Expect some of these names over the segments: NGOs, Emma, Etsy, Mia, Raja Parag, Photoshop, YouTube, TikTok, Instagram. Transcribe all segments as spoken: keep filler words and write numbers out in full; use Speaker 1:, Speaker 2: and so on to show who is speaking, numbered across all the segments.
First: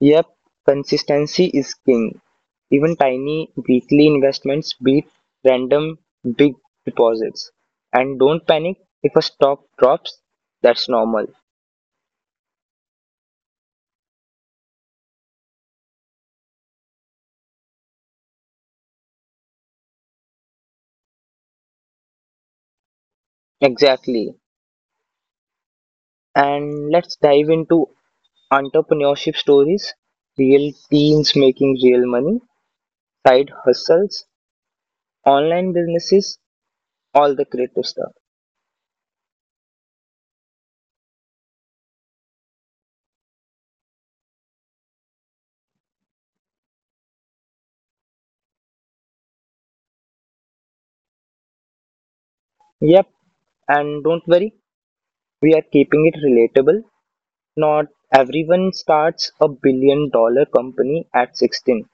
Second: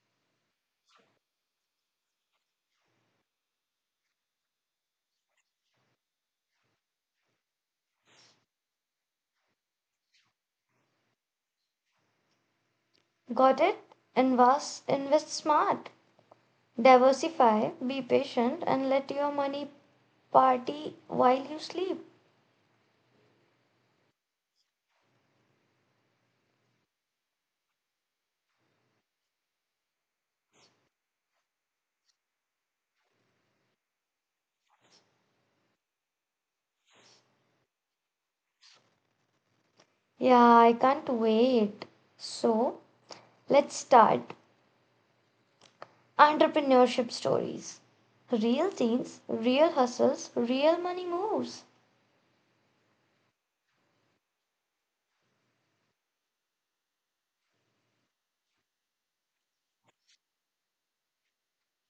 Speaker 1: Yep, consistency is king. Even tiny weekly investments beat random big deposits. And don't panic if a stock drops, that's normal.
Speaker 2: Got it? Invest, invest smart. Diversify, be patient, and let your money party while you sleep.
Speaker 1: Exactly. And let's dive into entrepreneurship stories, real teams making real money, side hustles, online businesses, all the creative stuff.
Speaker 2: Yeah, I can't wait. So, let's start entrepreneurship stories. Real teens, real hustles, real money moves.
Speaker 1: Yep, and don't worry, we are keeping it relatable. Not everyone starts a billion-dollar company at sixteen.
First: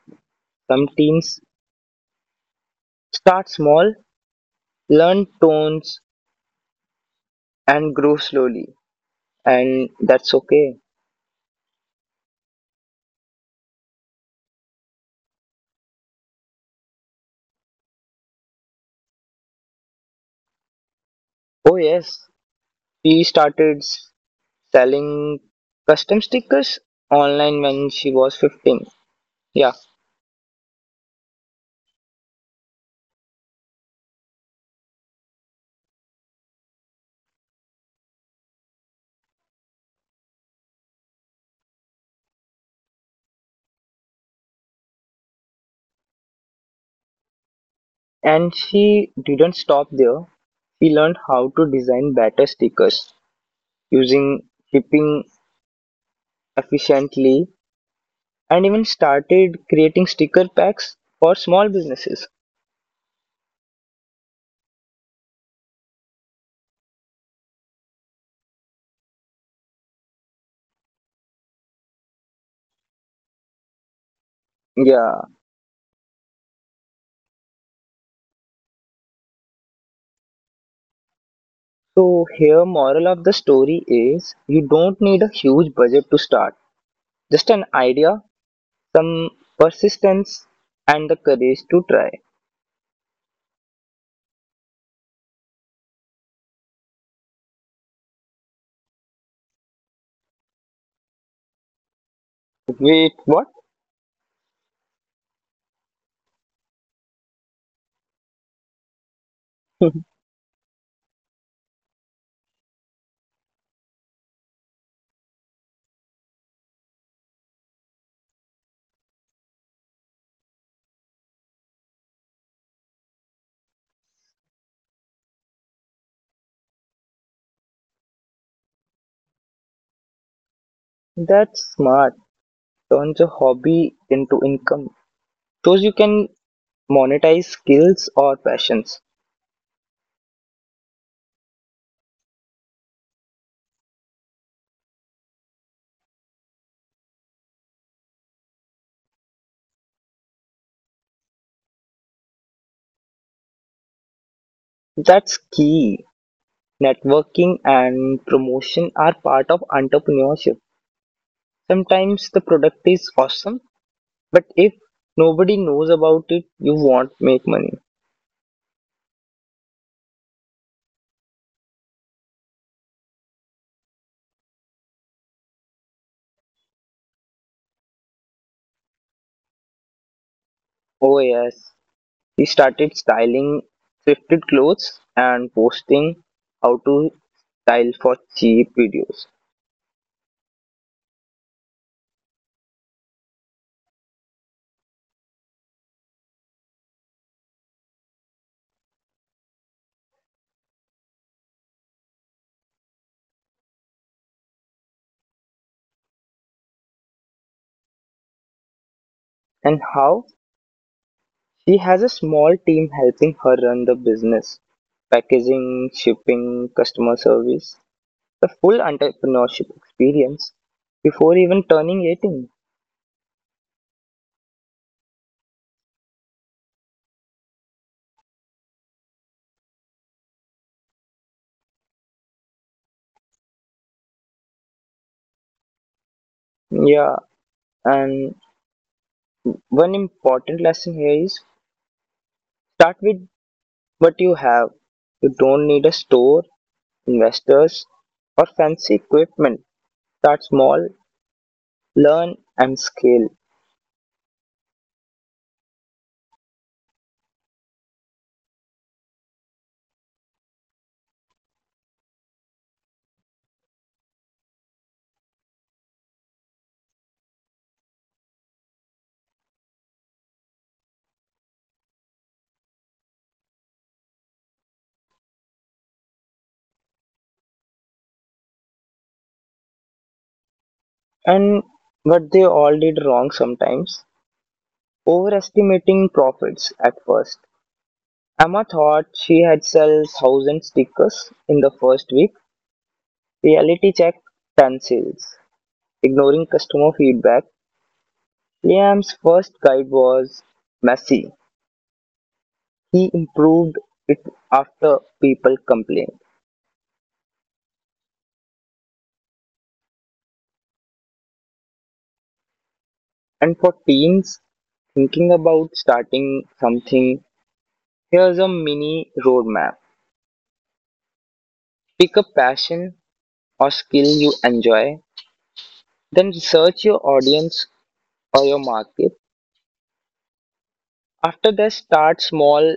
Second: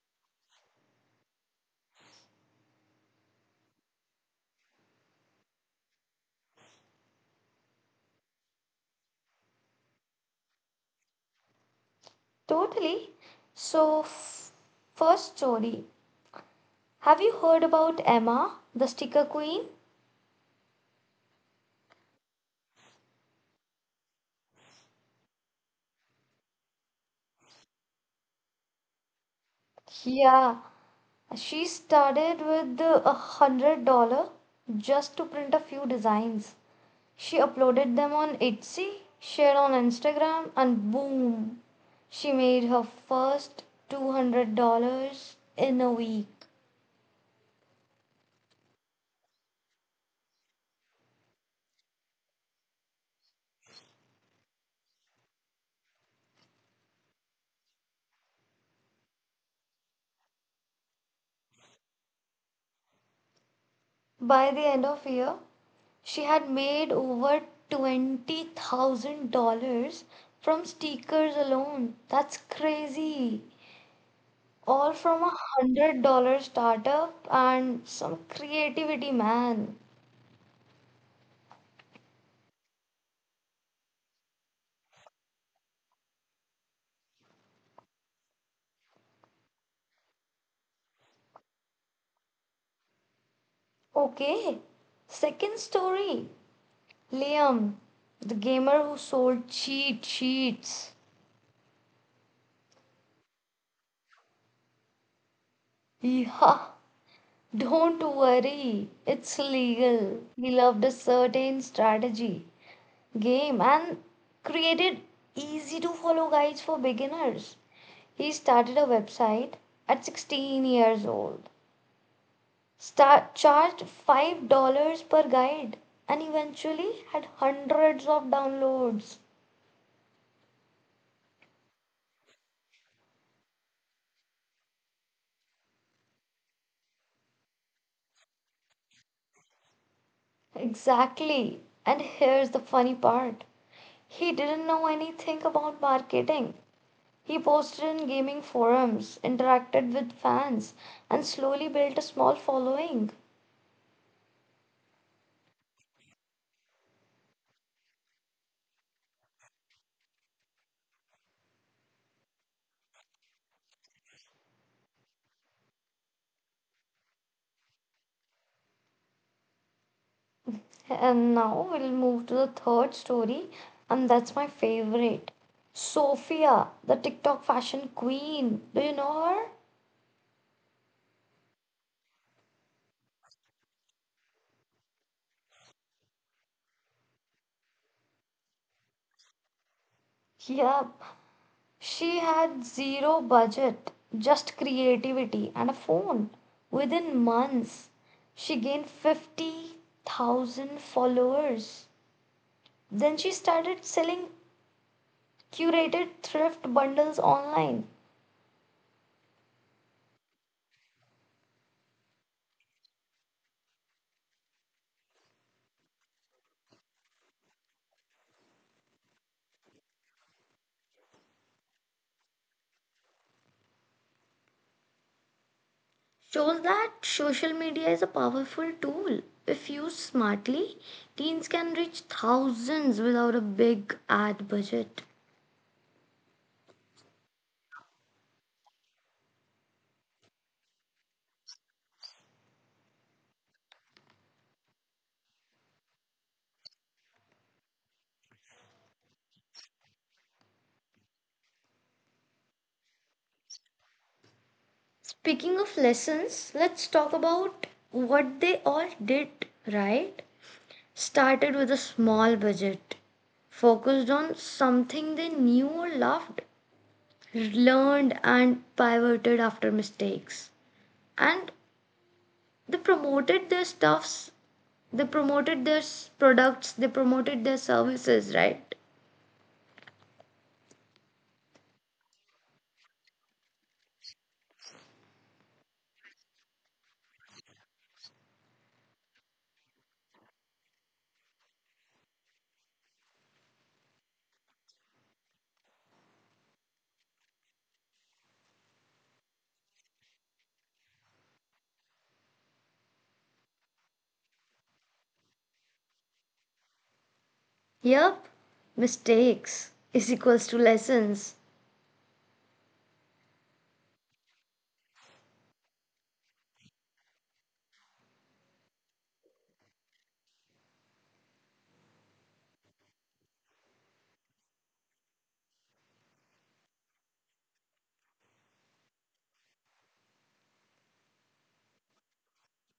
Speaker 1: Some teens start small, learn tones, and grow slowly, and that's okay.
Speaker 2: Totally. So, f- First story. Have you heard about Emma, the sticker queen?
Speaker 1: Oh yes, she started s- selling custom stickers online when she was fifteen. Yeah,
Speaker 2: Yeah, she started with a hundred dollar just to print a few designs. She uploaded them on Etsy, shared on Instagram, and boom, she made her first two hundred dollars in a week.
Speaker 1: and she didn't stop there. She learned how to design better stickers using shipping efficiently and even started creating sticker packs for small businesses.
Speaker 2: By the end of the year, she had made over twenty thousand dollars from stickers alone. That's crazy. All from a
Speaker 1: Yeah.
Speaker 2: one hundred dollar startup and some creativity, man.
Speaker 1: So here moral of the story is you don't need a huge budget to start. Just an idea, some persistence and the courage to try.
Speaker 2: Okay, second story, Liam, the gamer who sold cheat sheets.
Speaker 1: Wait, what?
Speaker 2: Yeah, don't worry, it's legal. He loved a certain strategy game and created easy to follow guides for beginners. He started a website at sixteen years old, start, charged five dollars per guide, and eventually had hundreds of downloads.
Speaker 1: That's smart. Turns a hobby into income. Shows you can monetize skills or passions.
Speaker 2: Exactly. And here's the funny part. He didn't know anything about marketing. He posted in gaming forums, interacted with fans, and slowly built a small following.
Speaker 1: That's key. Networking and promotion are part of entrepreneurship. Sometimes the product is awesome, but if nobody knows about it, you won't make money.
Speaker 2: And now we'll move to the third story, and that's my favorite. Sophia, the TikTok fashion queen. Do you know her?
Speaker 1: Oh yes, he started styling thrifted clothes and posting how to style for cheap videos
Speaker 2: Yep, she had zero budget, just creativity and a phone. Within months, she gained fifty thousand followers. Then she started selling curated thrift bundles online.
Speaker 1: and how she has a small team helping her run the business, packaging, shipping, customer service, the full entrepreneurship experience before even turning eighteen.
Speaker 2: Shows that social media is a powerful tool. If used smartly, teens can reach thousands without a big ad budget.
Speaker 1: Yeah, and one important lesson here is start with what you have. You don't need a store, investors, or fancy equipment. Start small, learn, and scale.
Speaker 2: Speaking of lessons, let's talk about what they all did, right? Started with a small budget, focused on something they knew or loved, learned and pivoted after mistakes. And they promoted their stuffs, they promoted their s- products, they promoted their services, right?
Speaker 1: And what they all did wrong, sometimes overestimating profits at first. Emma thought she had sold one thousand stickers in the first week. Reality check, ten sales. Ignoring customer feedback, Liam's first guide was messy. He improved it after people complained.
Speaker 2: Yep, mistakes is equals to lessons.
Speaker 1: And for teens thinking about starting something, here's a mini roadmap. Pick a passion or skill you enjoy, then research your audience or your market. After that, start small,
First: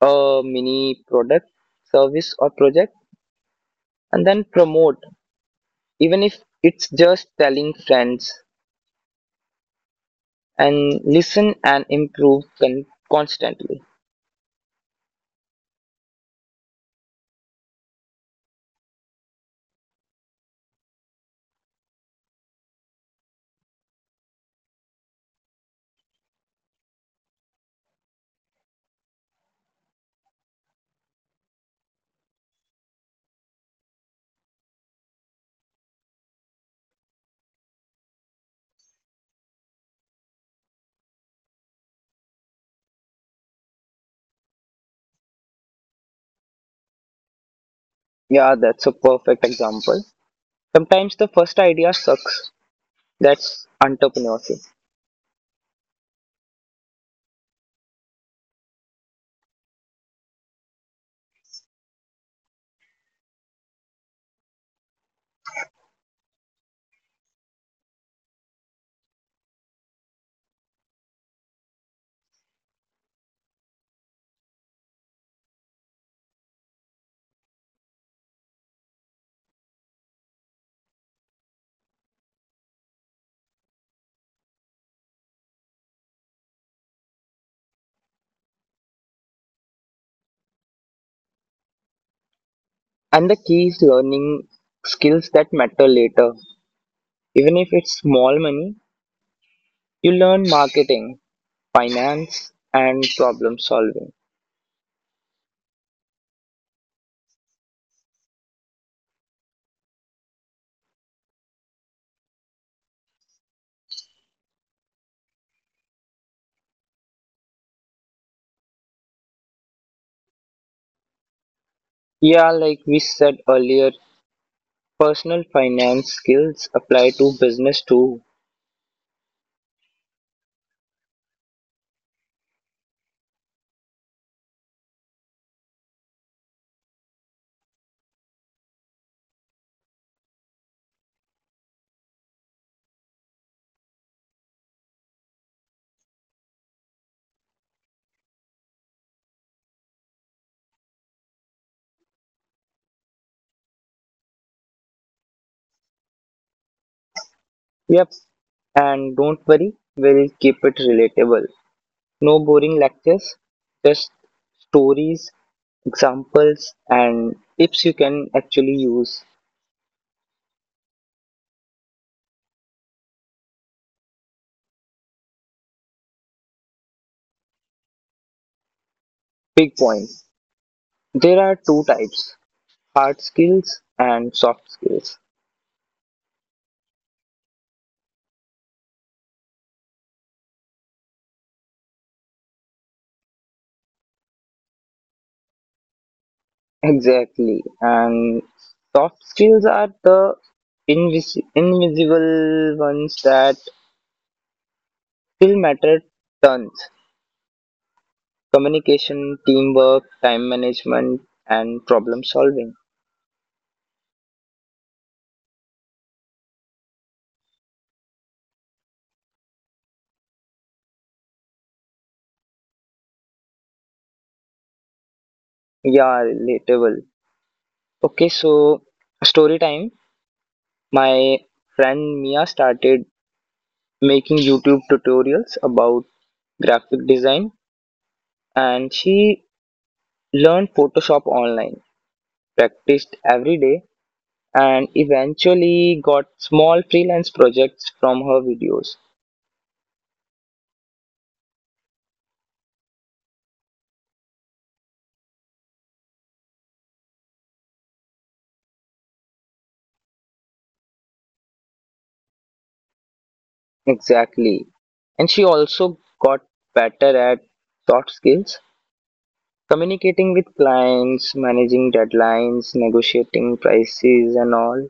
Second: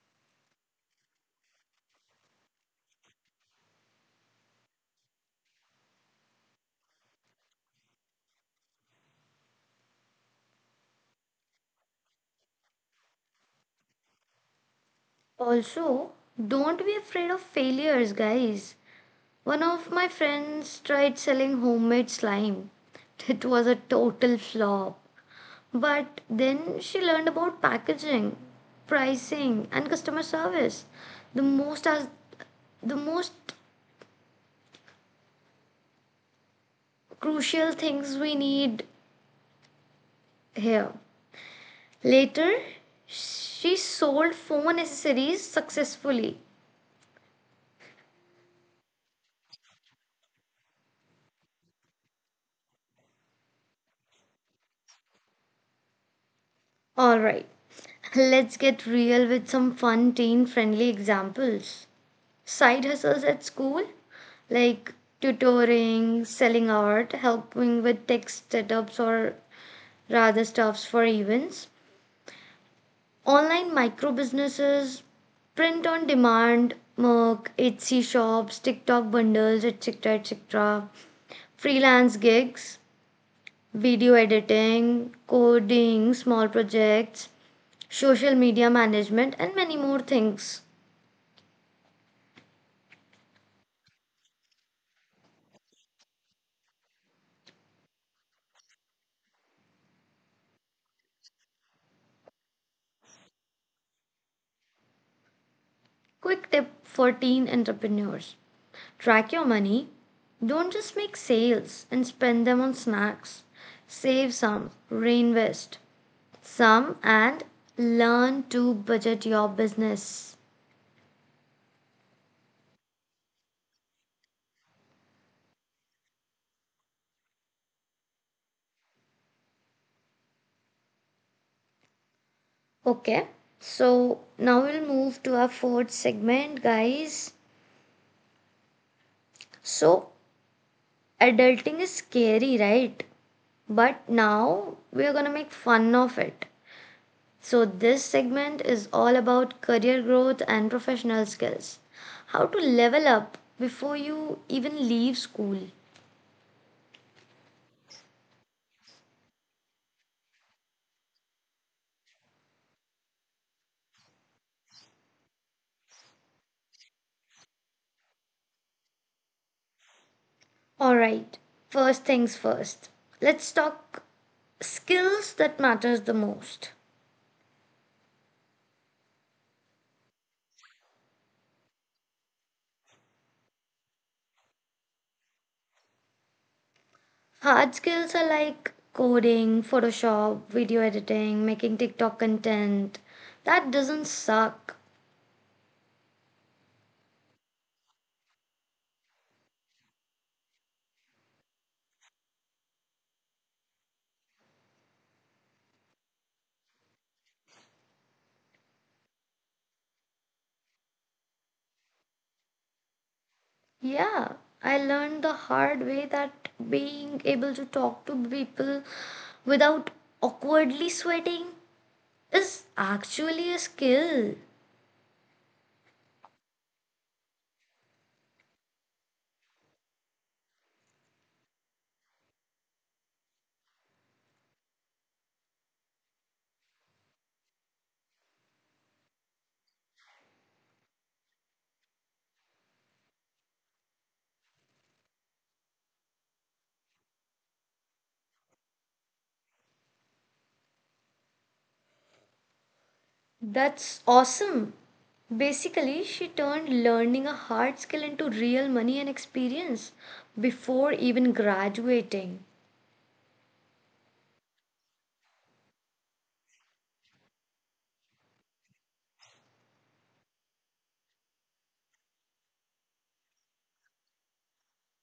Speaker 1: uh, mini product, service, or project, and then promote, even if it's just telling friends, and listen and improve con- constantly.
Speaker 2: Also, don't be afraid of failures, guys. One of my friends tried selling homemade slime. It was a total flop. But then she learned about packaging, pricing, and customer service. The most as the most crucial things we need here. Later, she sold phone accessories successfully.
Speaker 1: Yeah, that's a perfect example. Sometimes the first idea sucks. That's entrepreneurship.
Speaker 2: All right. Let's get real with some fun teen friendly examples. Side hustles at school like tutoring, selling art, helping with tech setups or rather stuffs for events. Online micro businesses, print on demand, Merc, Etsy shops, TikTok bundles, et cetera et cetera. Freelance gigs, video editing, coding, small projects, social media management, and many more things.
Speaker 1: And the key is learning skills that matter later. Even if it's small money, you learn marketing, finance, and problem solving.
Speaker 2: Quick tip for teen entrepreneurs, track your money. Don't just make sales and spend them on snacks. Save some, reinvest some, and learn to budget your business.
Speaker 1: Yeah, like we said earlier, personal finance skills apply to business too.
Speaker 2: Okay, so now we'll move to our fourth segment, guys. So, adulting is scary, right? But now we're gonna make fun of it. So, this segment is all about career growth and professional skills. How to level up before you even leave school.
Speaker 1: Yep, and don't worry, we'll keep it relatable. No boring lectures, just stories, examples, and tips you can actually use.
Speaker 2: Alright, first things first. Let's talk skills that matters the most.
Speaker 1: Big point. There are two types: hard skills and soft skills.
Speaker 2: Hard skills are like coding, Photoshop, video editing, making TikTok content. That doesn't suck.
Speaker 1: Exactly. And soft skills are the invis- invisible ones that still matter tons. Communication, teamwork, time management, and problem solving.
Speaker 2: Yeah, I learned the hard way that being able to talk to people without awkwardly sweating is actually a skill.
Speaker 1: Yeah, relatable. Okay, so story time. My friend Mia started making YouTube tutorials about graphic design, and she learned Photoshop online, practiced every day, and eventually got small freelance projects from her videos.
Speaker 2: That's awesome. Basically, she turned learning a hard skill into real money and experience before even graduating.
Speaker 1: Exactly. And she also got better at soft skills, communicating with clients, managing deadlines, negotiating prices, and all.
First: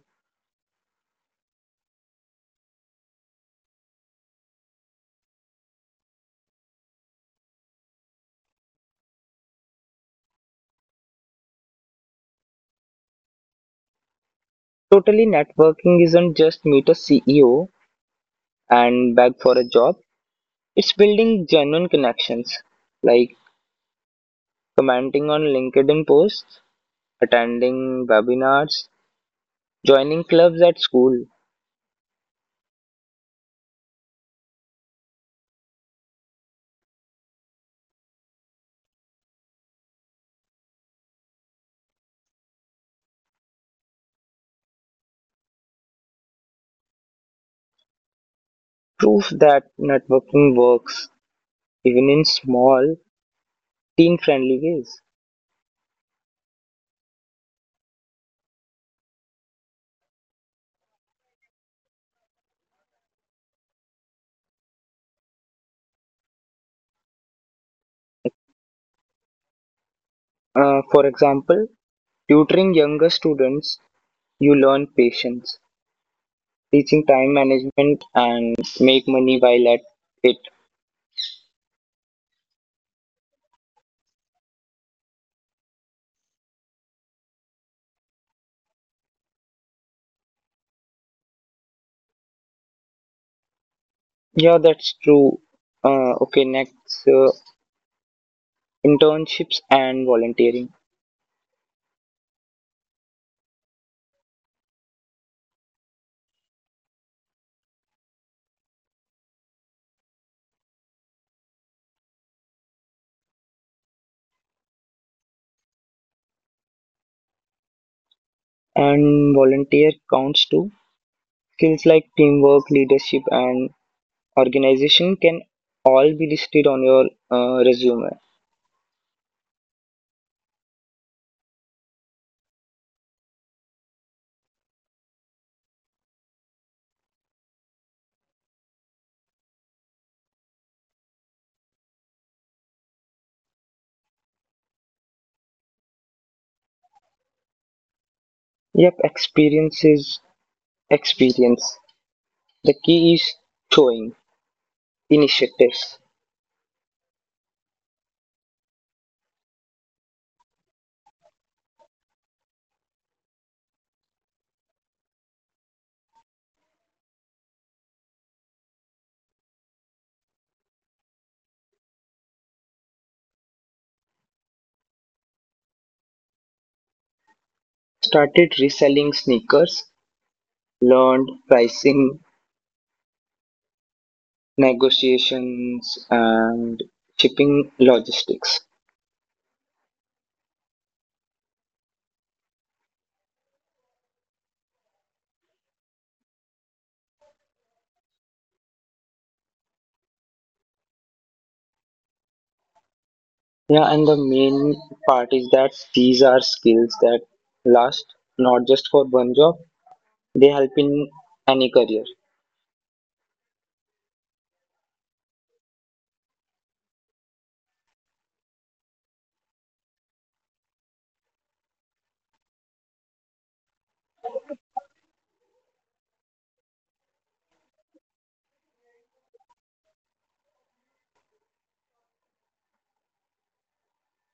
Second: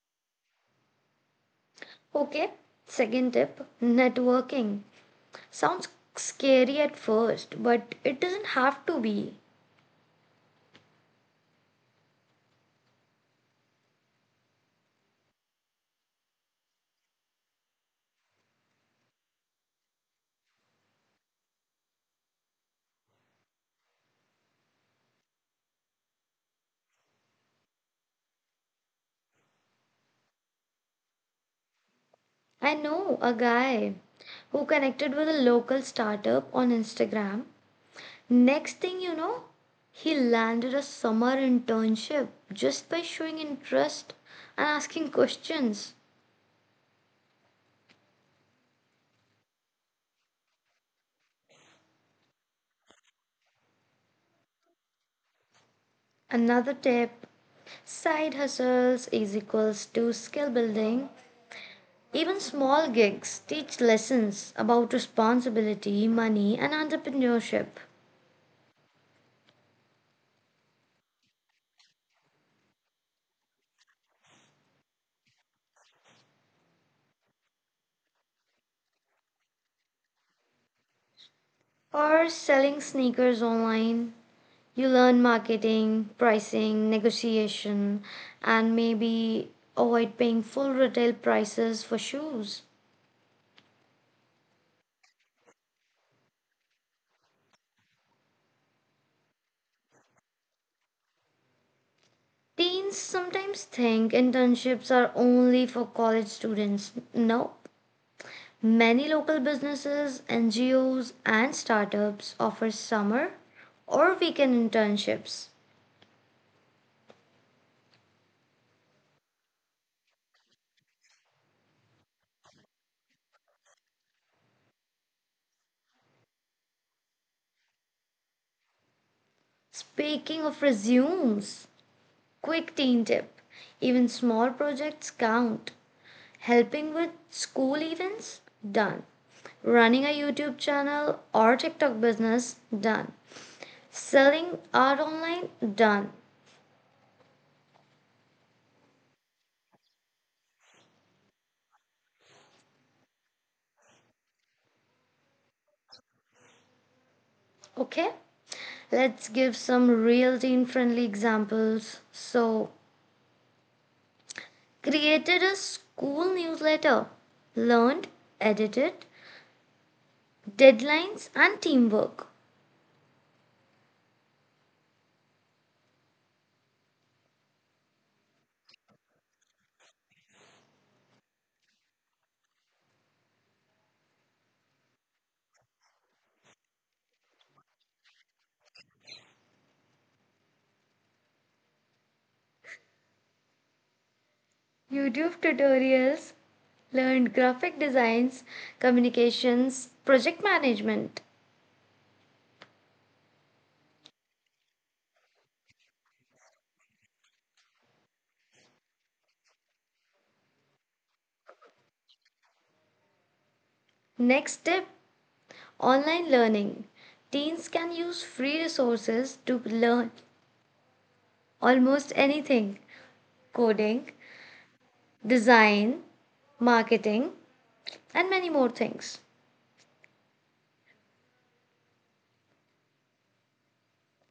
Speaker 2: Okay, second tip, networking. Sounds scary at first, but it doesn't have to be.
Speaker 1: Totally, networking isn't just meet a C E O and beg for a job, it's building genuine connections like commenting on LinkedIn posts, attending webinars, joining clubs at school.
Speaker 2: I know a guy who connected with a local startup on Instagram. Next thing you know, he landed a summer internship just by showing interest and asking questions.
Speaker 1: Proof that networking works even in small, teen friendly ways.
Speaker 2: Another tip, side hustles is equals to skill building. Even small gigs teach lessons about responsibility, money, and entrepreneurship.
Speaker 1: Uh, for example, tutoring younger students, you learn patience, teaching time management, and make money while at it.
Speaker 2: Or selling sneakers online, you learn marketing, pricing, negotiation, and maybe avoid paying full retail prices for shoes.
Speaker 1: Yeah, that's true. Uh, okay, next, uh, internships and volunteering.
Speaker 2: Teens sometimes think internships are only for college students. No. Many local businesses, N G Os, and startups offer summer or weekend internships.
Speaker 1: And volunteer counts too. Skills like teamwork, leadership, and organization can all be listed on your uh, resume.
Speaker 2: Speaking of resumes, quick teen tip, even small projects count. Helping with school events? Done. Running a YouTube channel or TikTok business? Done. Selling art online? Done.
Speaker 1: Yep, experiences Experience The key is showing initiatives.
Speaker 2: Okay? Let's give some real teen friendly examples. So, created a school newsletter, learned, edited, deadlines, and teamwork.
Speaker 1: Started reselling sneakers, learned pricing, negotiations, and shipping logistics.
Speaker 2: YouTube tutorials, learned graphic designs, communications, project management.
Speaker 1: Yeah, and the main part is that these are skills that last, not just for one job, they help in any career.
Speaker 2: Next step, online learning. Teens can use free resources to learn almost anything, coding, design, marketing, and many more things.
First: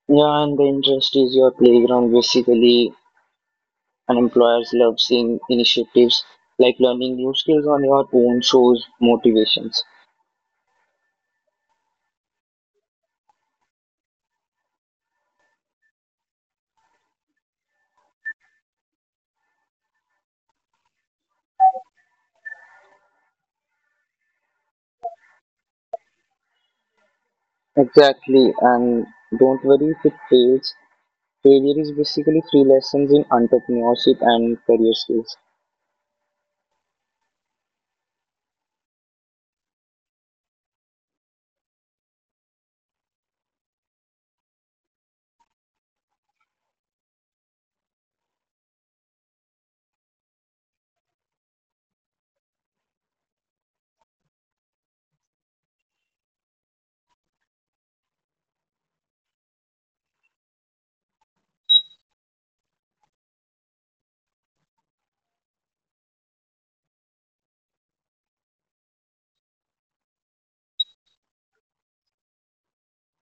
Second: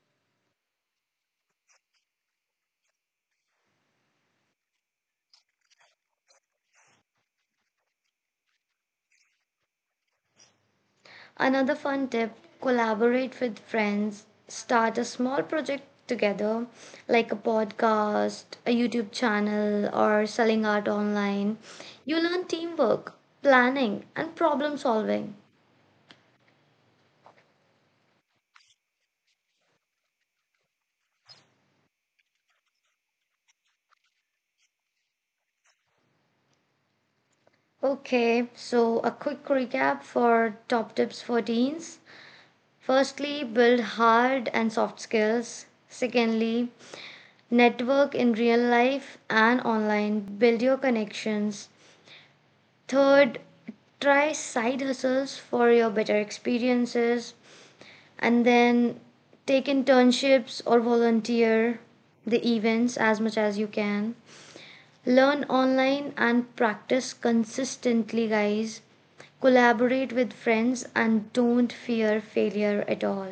Speaker 1: Yeah, and the interest is your playground. Basically, and employers love seeing initiatives like learning new skills on your own shows motivations.
Speaker 2: Another fun tip, collaborate with friends, start a small project together, like a podcast, a YouTube channel, or selling art online. You learn teamwork, planning, and problem solving.
Speaker 1: Exactly, and don't worry if it fails. Failure is basically free lessons in entrepreneurship and career skills.
Speaker 2: Okay, so a quick recap for top tips for teens. Firstly, build hard and soft skills. Secondly, network in real life and online. Build your connections. Third, try side hustles for your better experiences and then take internships or volunteer the events as much as you can. Learn online and practice consistently, guys. Collaborate with friends and don't fear failure at all.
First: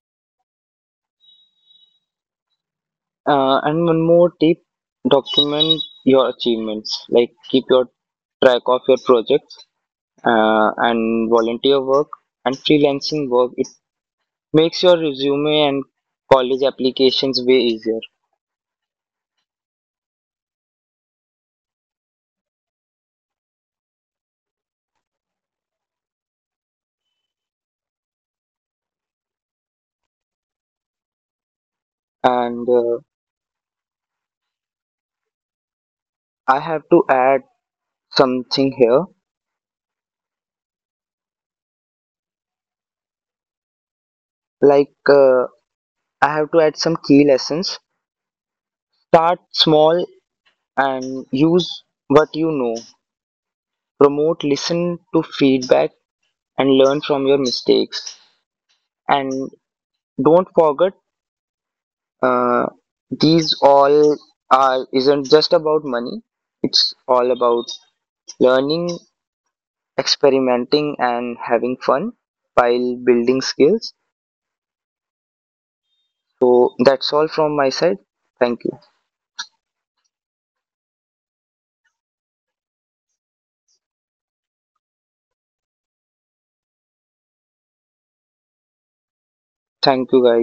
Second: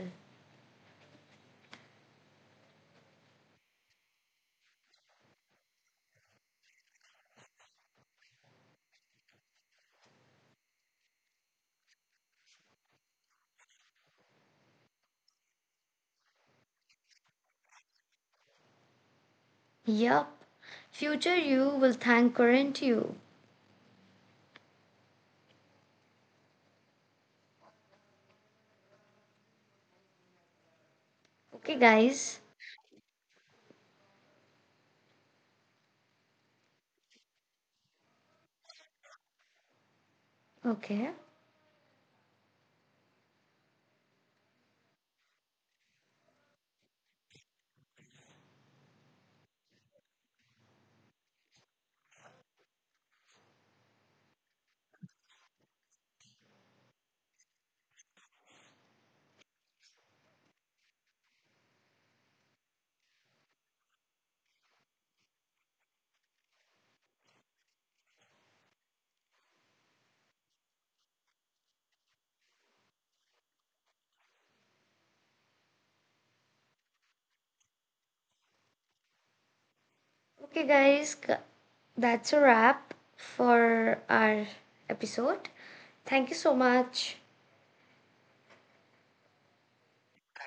Speaker 1: Uh, and one more tip, document your achievements, like keep your track of your projects uh, and volunteer work and freelancing work. It makes your resume and college applications way easier.
Speaker 2: Yup, future you will thank current you. Okay, guys.
Speaker 1: And uh, I have to add something here,
Speaker 2: Okay.
Speaker 1: like uh, I have to add some key lessons. Start small and use what you know. Promote, listen to feedback, and learn from your mistakes. And don't forget, uh, these all are isn't just about money. It's all about learning, experimenting, and having fun while building skills. So that's all from my side. Thank you.
Speaker 2: Okay, guys, c- that's a wrap for our episode. Thank you so much.
Speaker 1: Thank you, guys.